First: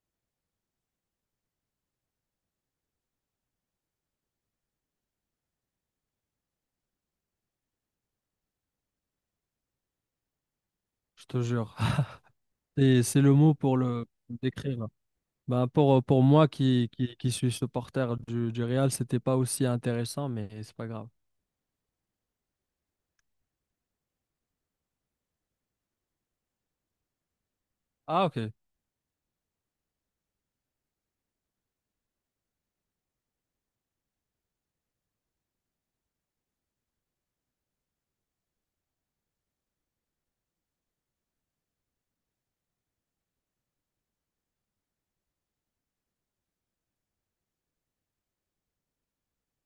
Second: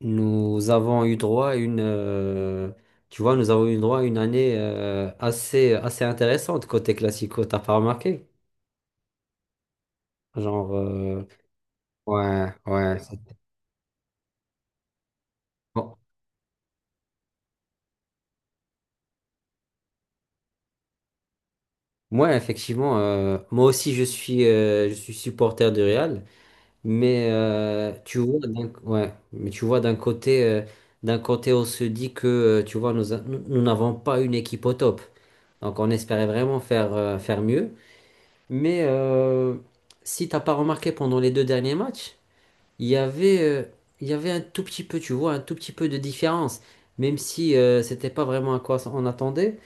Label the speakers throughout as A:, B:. A: Nous avons eu droit à une, tu vois, nous avons eu droit à une année assez intéressante côté classico, t'as pas remarqué? Genre,
B: Je te jure.
A: ouais, ouais.
B: Et c'est le mot pour le décrire là. Ben
A: Bon.
B: pour, pour moi qui suis supporter du Real, c'était pas aussi intéressant, mais c'est pas grave.
A: Moi, effectivement, moi aussi, je suis supporter du Real, mais tu
B: Ah,
A: vois,
B: ok,
A: ouais, mais tu vois, d'un côté, on se dit que, tu vois, nous, a- nous nous n'avons pas une équipe au top, donc on espérait vraiment faire mieux. Mais si t'as pas remarqué pendant les deux derniers matchs, il y avait, euh, il y avait un tout petit peu, tu vois, un tout petit peu de différence. Même si c'était pas vraiment à quoi on attendait,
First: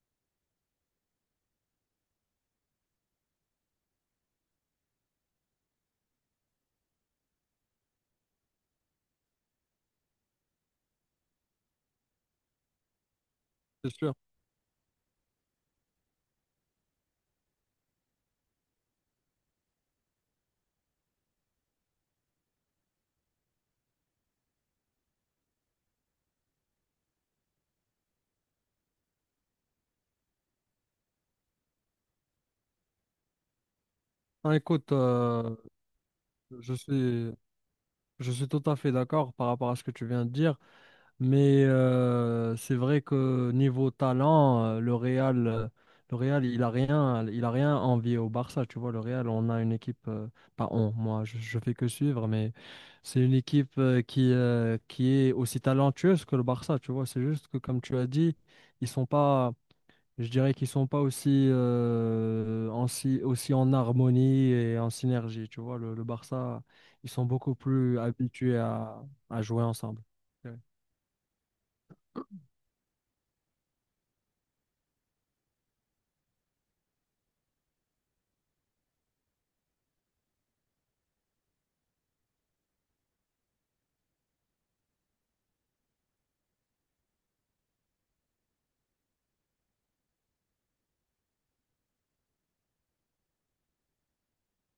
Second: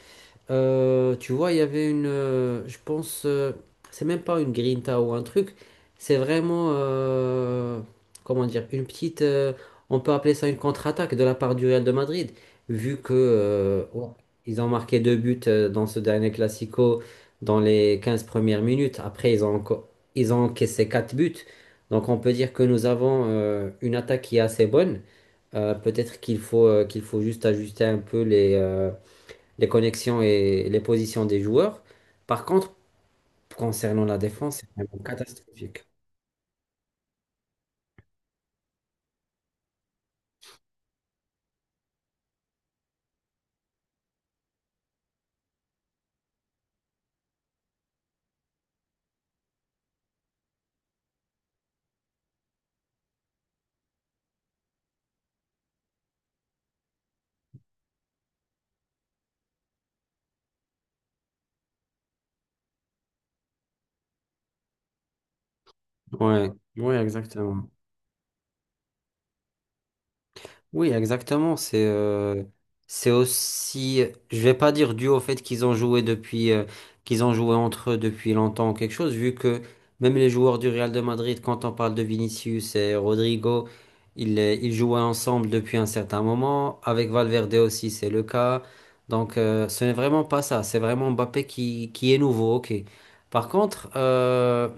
A: tu vois, il y avait une, je pense, c'est même pas une grinta ou un truc, c'est vraiment, comment dire, on peut appeler ça une contre-attaque de la part du Real de Madrid, vu que
B: c'est
A: ouais,
B: sûr.
A: ils ont marqué deux buts dans ce dernier Classico dans les 15 premières minutes. Après, ils ont encaissé quatre buts. Donc, on peut dire que nous avons une attaque qui est assez bonne. Peut-être qu'il faut juste ajuster un peu les connexions et les positions des joueurs. Par contre, concernant la
B: Ah,
A: défense, c'est
B: écoute,
A: vraiment catastrophique.
B: je suis, je suis tout à fait d'accord par rapport à ce que tu viens de dire. Mais c'est vrai que niveau talent, le Real, il a rien envié au Barça. Tu vois, le Real, on a une équipe, pas on, moi, je fais que suivre, mais c'est une équipe qui est aussi talentueuse que le Barça. Tu vois, c'est juste que comme tu as dit, ils sont pas, je dirais qu'ils sont pas aussi, en si- aussi en harmonie et en synergie. Tu vois, le
A: Ouais,
B: Barça,
A: ouais,
B: ils sont beaucoup
A: exactement.
B: plus habitués à jouer ensemble. Ouais.
A: Oui, exactement. C'est aussi, je vais pas dire dû au fait qu'ils ont joué entre eux depuis longtemps ou quelque chose, vu que même les joueurs du Real de Madrid, quand on parle de Vinicius et Rodrigo, ils jouaient ensemble depuis un certain moment. Avec Valverde aussi, c'est le cas. Donc, ce n'est vraiment pas ça. C'est vraiment Mbappé qui est nouveau, ok. Par contre,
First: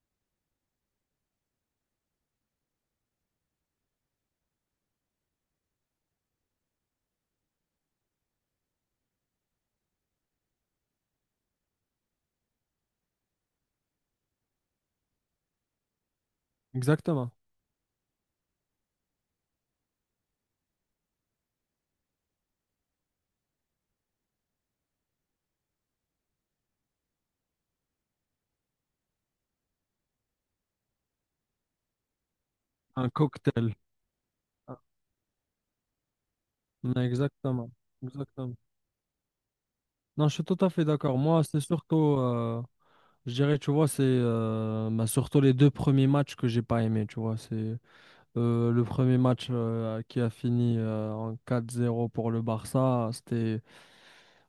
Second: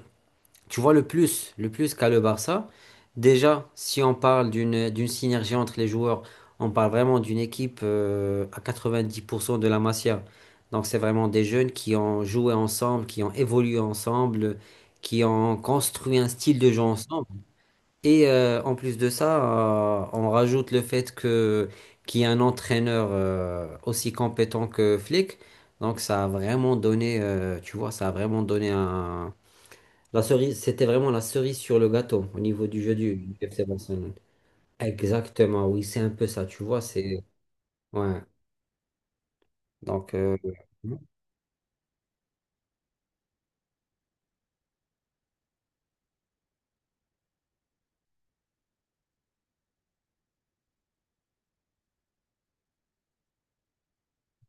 A: tu vois, le plus qu'a le Barça, déjà, si on parle d'une synergie entre les joueurs, on parle vraiment d'une équipe à 90% de la Masia. Donc, c'est vraiment des jeunes qui ont joué ensemble, qui ont évolué ensemble, qui ont construit un style de jeu ensemble.
B: Exactement.
A: Et en plus de ça, on rajoute le fait que qu'il y a un entraîneur aussi compétent que Flick. Donc, ça a vraiment donné c'était vraiment la cerise sur le gâteau au niveau du jeu
B: Un
A: du FC
B: cocktail.
A: Barcelone.
B: Ah.
A: Exactement, oui, c'est un peu ça, tu vois,
B: Exactement.
A: Ouais,
B: Exactement.
A: donc...
B: Non, je
A: euh,
B: suis tout à fait d'accord. Moi, c'est surtout, je dirais, tu vois, c'est bah, surtout les deux premiers matchs que j'ai pas aimé, tu vois. C'est le premier match qui a fini en 4-0 pour le Barça. C'était,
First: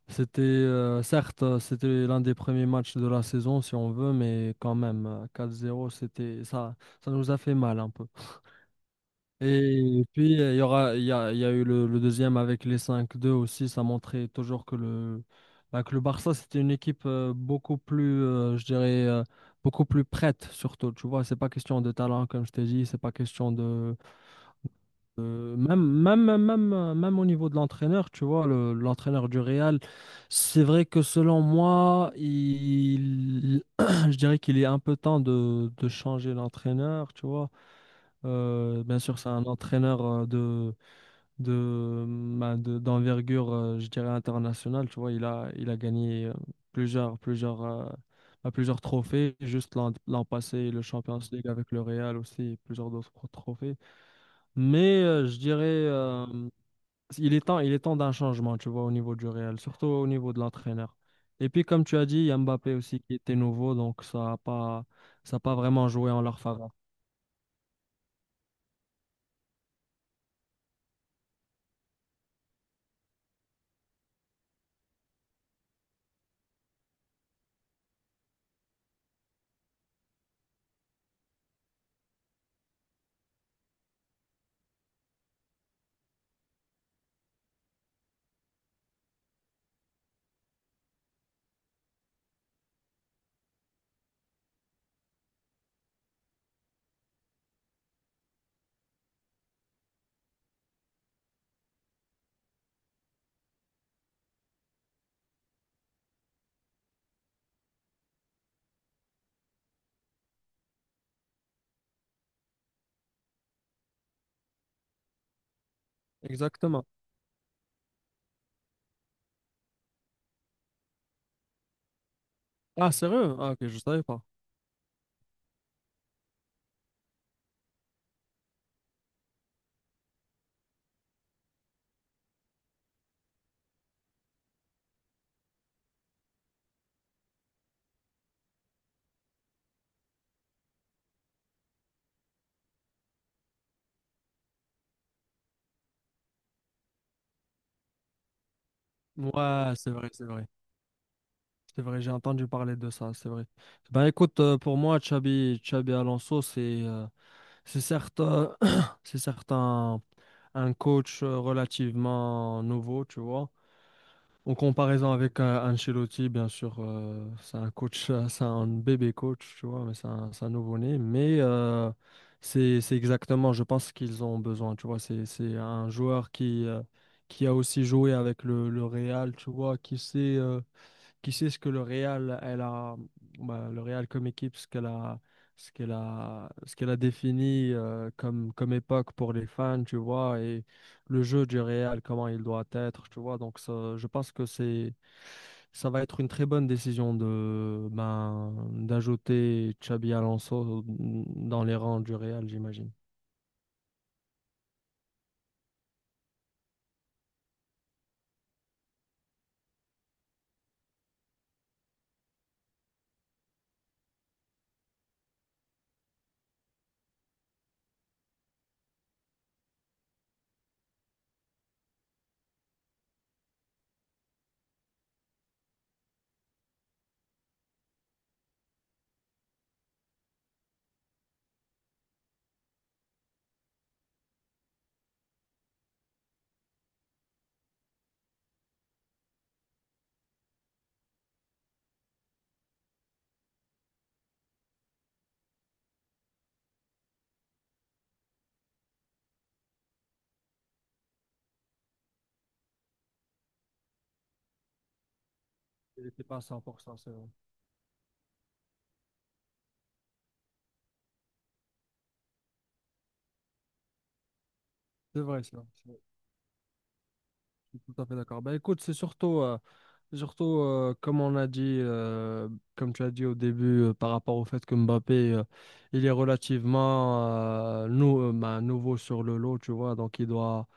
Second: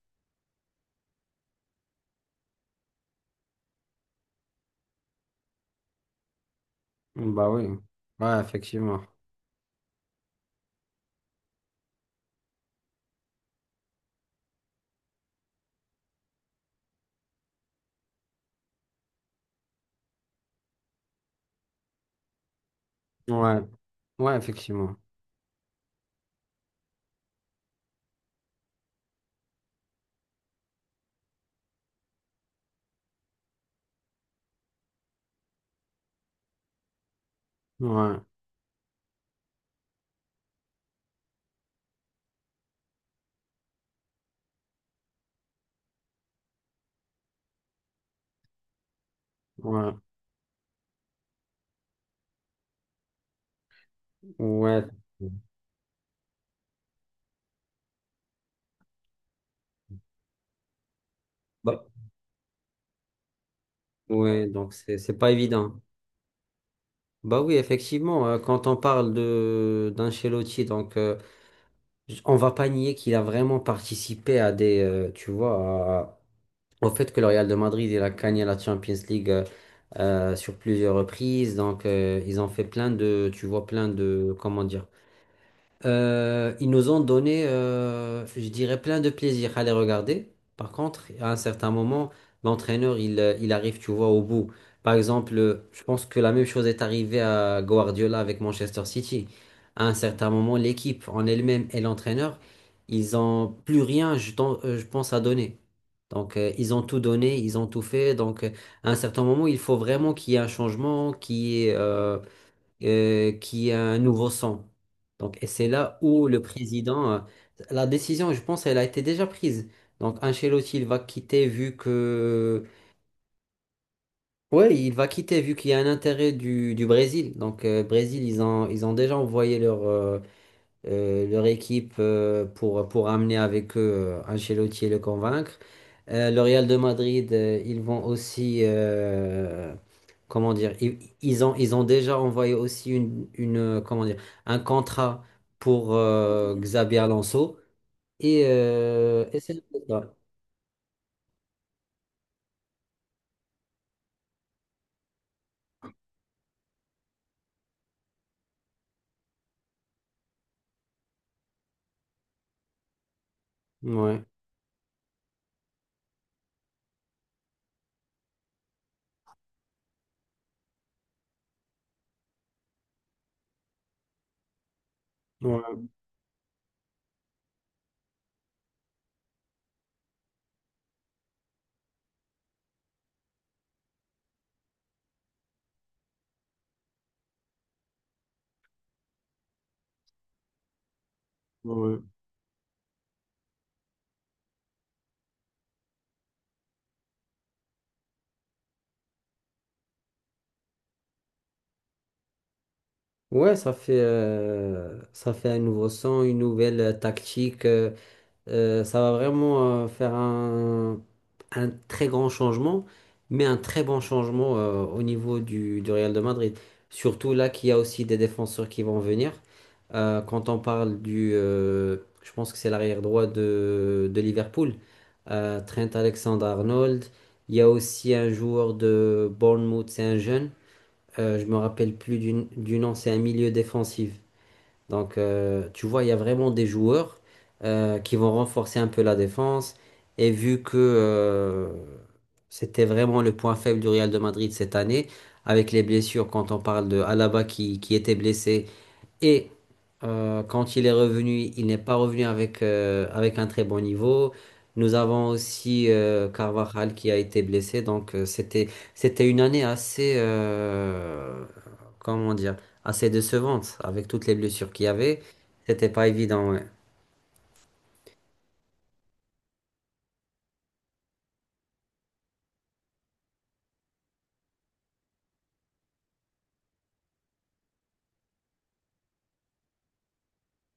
B: c'était certes, c'était l'un des premiers matchs de la saison, si on veut, mais quand même, 4-0, c'était ça, ça nous
A: mm,
B: a
A: Bah
B: fait
A: oui,
B: mal un peu.
A: ouais, effectivement.
B: Et puis, il y a eu le deuxième avec les cinq deux aussi. Ça montrait toujours que bah, que le Barça, c'était une équipe beaucoup plus, je dirais, beaucoup plus prête, surtout. Tu vois, c'est pas question de talent, comme je t'ai dit. C'est pas question
A: Ouais,
B: de.
A: ouais, effectivement.
B: Même, même, même, même même au niveau de l'entraîneur, tu vois, l'entraîneur du Real, c'est vrai que selon moi, il, je dirais qu'il est un peu temps de changer l'entraîneur, tu vois.
A: Ouais,
B: Bien sûr, c'est un entraîneur de, ben, d'envergure, je dirais, internationale. Tu vois, il a gagné plusieurs, plusieurs, ben, plusieurs trophées, juste
A: ouais,
B: l'an passé, le Champions League avec le Real aussi, et plusieurs d'autres trophées.
A: ouais.
B: Mais je dirais, il est temps d'un changement, tu vois, au niveau du Real, surtout au niveau de l'entraîneur. Et puis,
A: Bah,
B: comme tu as dit, il y a Mbappé aussi qui était nouveau, donc
A: ouais, donc c'est pas
B: ça a pas
A: évident.
B: vraiment joué en leur faveur.
A: Bah oui, effectivement, quand on parle de d'Ancelotti, donc on va pas nier qu'il a vraiment participé à tu vois, au fait que le Real de Madrid, il a gagné la Champions League sur plusieurs reprises. Donc, ils ont fait plein de, tu vois, plein de, comment dire, ils nous ont donné, je dirais, plein de plaisir à les regarder. Par contre, à un certain moment, l'entraîneur, il arrive, tu vois, au bout. Par exemple, je pense que la même chose est arrivée à Guardiola avec Manchester City. À un certain moment, l'équipe en elle-même et l'entraîneur, ils ont plus rien, je pense, à donner. Donc, ils ont tout donné, ils ont tout fait. Donc, à un certain moment, il faut vraiment qu'il y ait un changement, qu'il y ait un nouveau sang. Donc, et c'est là où le
B: Exactement.
A: président, la décision, je pense, elle a été déjà prise. Donc, Ancelotti, il va quitter vu que,
B: Ah, sérieux? Ah, ok, je savais pas.
A: ouais, il va quitter vu qu'il y a un intérêt du Brésil. Donc, Brésil, ils ont déjà envoyé leur équipe pour amener avec eux Ancelotti et le convaincre. Le Real de Madrid, ils vont aussi, comment dire, ils ont déjà envoyé aussi comment dire, un contrat pour Xabi Alonso. Et c'est
B: Ouais, c'est vrai,
A: ça.
B: c'est vrai. C'est vrai, j'ai entendu parler de ça, c'est vrai. Ben écoute, pour moi, Xabi, Xabi Alonso, c'est certes, c'est certes un coach relativement nouveau, tu vois.
A: Ouais.
B: En comparaison avec Ancelotti, bien sûr, c'est un coach, c'est un bébé coach, tu vois, mais c'est un nouveau-né. Mais c'est exactement, je pense qu'ils ont besoin, tu vois. C'est
A: Ouais,
B: un joueur qui a aussi joué avec le Real, tu vois, qui sait. Qui sait ce que le Real, elle a, bah, le Real comme équipe, ce qu'elle a, ce qu'elle a, ce qu'elle a défini comme, comme époque pour les fans, tu vois, et le jeu du
A: ouais.
B: Real, comment il doit être, tu vois. Donc, ça, je pense que c'est, ça va être une très bonne décision de, ben, d'ajouter Xabi Alonso dans les rangs du Real, j'imagine.
A: Ouais, ça fait un nouveau son, une nouvelle tactique. Ça va vraiment faire un très grand changement, mais un très bon changement au niveau du Real de Madrid. Surtout là qu'il y a aussi des défenseurs qui vont venir. Quand on parle je pense que c'est l'arrière droit de Liverpool, Trent Alexander-Arnold. Il y a aussi un joueur de Bournemouth, c'est un jeune. Je me rappelle plus du nom, c'est un milieu défensif. Donc, tu vois, il y a vraiment des joueurs qui vont renforcer un peu la défense. Et vu que c'était vraiment le point faible du Real de Madrid cette année, avec les blessures, quand on parle de Alaba qui était blessé, et quand il est revenu, il n'est pas revenu avec un très bon niveau. Nous avons aussi
B: Il n'était pas à
A: Carvajal
B: 100%,
A: qui
B: c'est
A: a
B: vrai.
A: été blessé. Donc c'était une année comment dire, assez décevante avec toutes les blessures qu'il y
B: C'est
A: avait.
B: vrai, ça.
A: C'était pas évident, ouais.
B: Tout à fait d'accord. Bah, écoute, c'est surtout, surtout comme on a dit, comme tu as dit au début, par rapport au fait que Mbappé, il est relativement bah, nouveau sur le lot, tu vois. Donc, il doit,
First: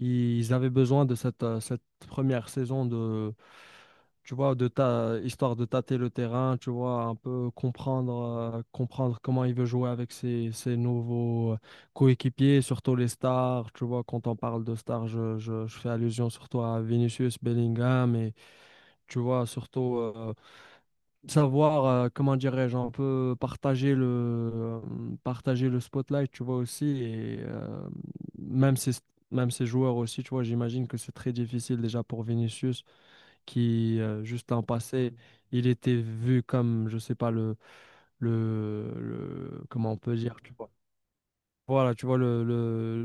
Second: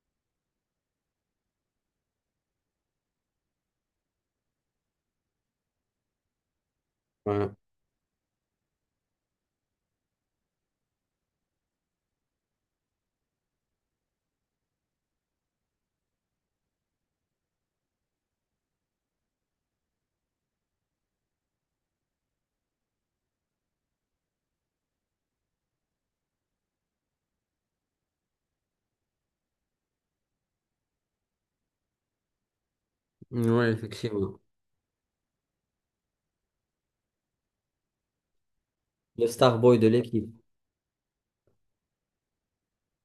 B: ils avaient besoin de cette, cette première saison de, tu vois, histoire de tâter le terrain, tu vois, un
A: Ouais,
B: peu comprendre, comprendre comment il veut jouer avec ses, ses nouveaux coéquipiers, surtout les stars. Tu vois, quand on parle de stars, je, je fais allusion surtout à Vinicius, Bellingham et tu vois, surtout savoir, comment dirais-je, un peu euh, partager le spotlight, tu vois aussi. Et même ces, même ces joueurs aussi, tu vois, j'imagine que c'est très difficile déjà pour Vinicius
A: ouais,
B: qui,
A: effectivement.
B: juste l'an passé, il était vu comme, je sais pas, le,
A: Le star boy de
B: comment on peut
A: l'équipe.
B: dire, tu vois voilà, tu vois,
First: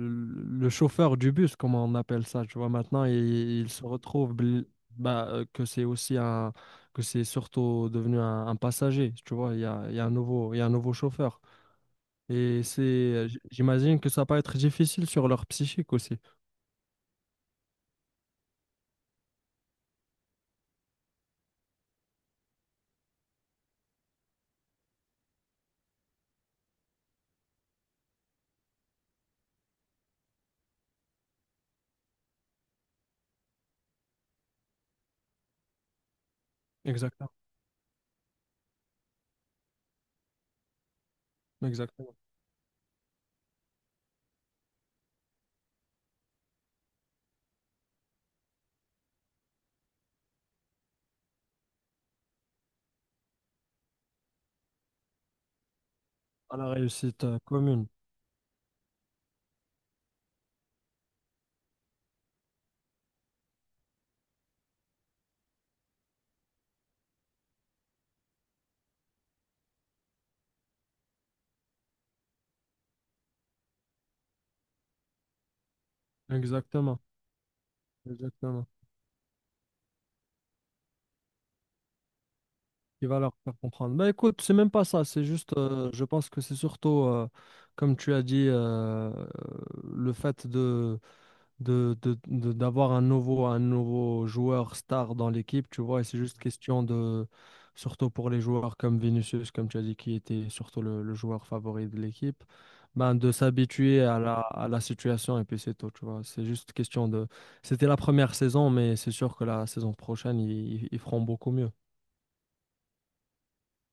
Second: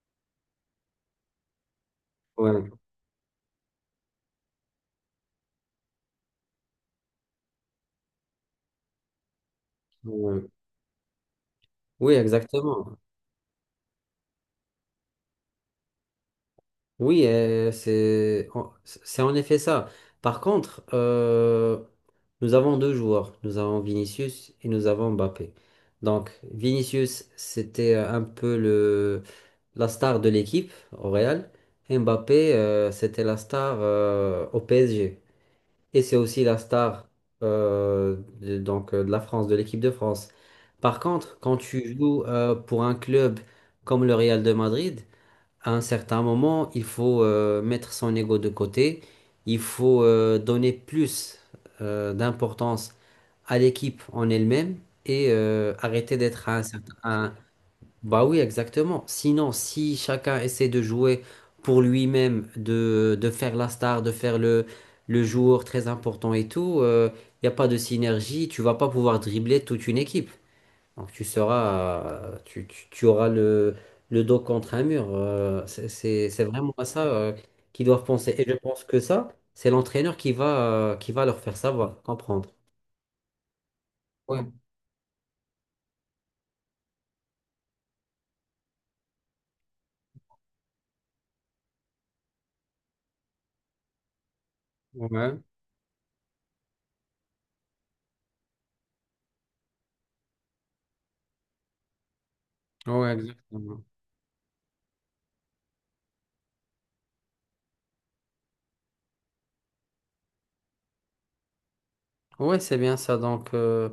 B: le chauffeur du bus, comme on appelle ça, tu
A: Ouais.
B: vois, maintenant, il se retrouve bah, que c'est surtout devenu un passager, tu vois, il y a un
A: Ouais.
B: nouveau, il y a un nouveau chauffeur.
A: Oui,
B: Et
A: exactement.
B: c'est, j'imagine que ça peut être difficile sur leur psychique aussi.
A: Oui, c'est en effet ça. Par contre, nous avons deux joueurs. Nous avons Vinicius et nous avons Mbappé. Donc, Vinicius, c'était un peu la star de l'équipe au Real. Et Mbappé, c'était la star au PSG. Et c'est aussi la star
B: Exactement,
A: de la France, de l'équipe de France. Par contre, quand tu
B: exactement.
A: joues pour un club comme le Real de Madrid, à un certain moment, il faut mettre son ego de côté, il faut donner plus d'importance à l'équipe en elle-même et arrêter d'être
B: À
A: un
B: la
A: certain...
B: réussite
A: un-
B: commune.
A: Bah oui, exactement. Sinon, si chacun essaie de jouer pour lui-même, de faire la star, de faire le joueur très important et tout, il n'y a pas de synergie, tu vas pas pouvoir dribbler toute une équipe. Donc tu seras, tu, tu- tu auras le dos contre un mur. C'est vraiment à
B: Exactement,
A: ça qu'ils doivent penser. Et je
B: exactement.
A: pense que ça, c'est l'entraîneur qui va leur faire savoir, comprendre.
B: Il va leur faire comprendre. Bah écoute,
A: Ouais,
B: c'est même pas ça, c'est juste, je pense que c'est surtout, comme tu as dit, le fait de, d'avoir un nouveau joueur star dans
A: ouais,
B: l'équipe, tu vois, et c'est juste question de, surtout pour les joueurs comme Vinicius, comme tu as dit, qui était surtout le joueur favori de l'équipe,
A: ouais,
B: ben de
A: exactement.
B: s'habituer à la situation et puis c'est tout, tu vois. C'est juste question de… C'était la première saison, mais c'est sûr que la saison prochaine, ils feront beaucoup mieux.
A: Ouais, c'est bien ça. Donc,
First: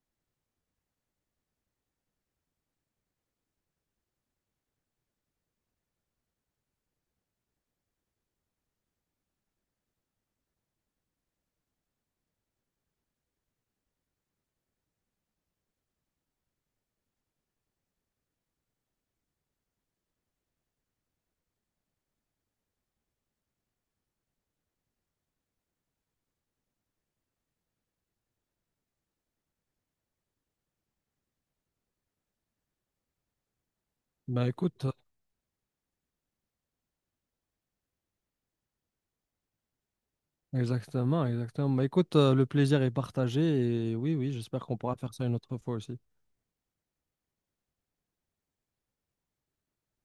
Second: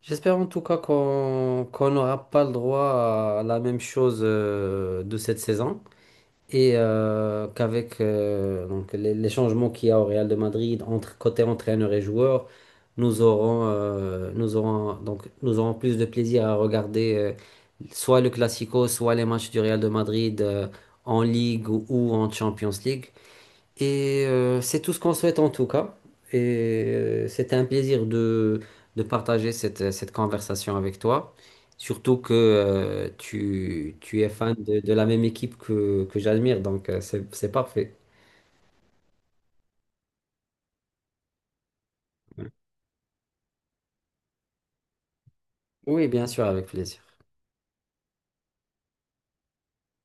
A: j'espère en tout cas qu'on n'aura pas le droit à la même chose de cette saison. Et qu'avec donc les changements qu'il y a au Real de Madrid entre côté entraîneur et joueur, nous aurons plus de plaisir à regarder soit le Classico, soit les matchs du Real de Madrid en Ligue ou en Champions League. Et c'est tout ce qu'on souhaite en tout cas. Et c'était un plaisir de partager cette conversation avec toi. Surtout que tu es
B: Bah
A: fan de,
B: écoute.
A: de la même équipe que j'admire, donc c'est parfait.
B: Exactement, exactement. Bah, écoute, le plaisir est partagé et oui, oui, j'espère qu'on pourra faire ça une autre fois aussi.
A: Oui, bien sûr, avec plaisir.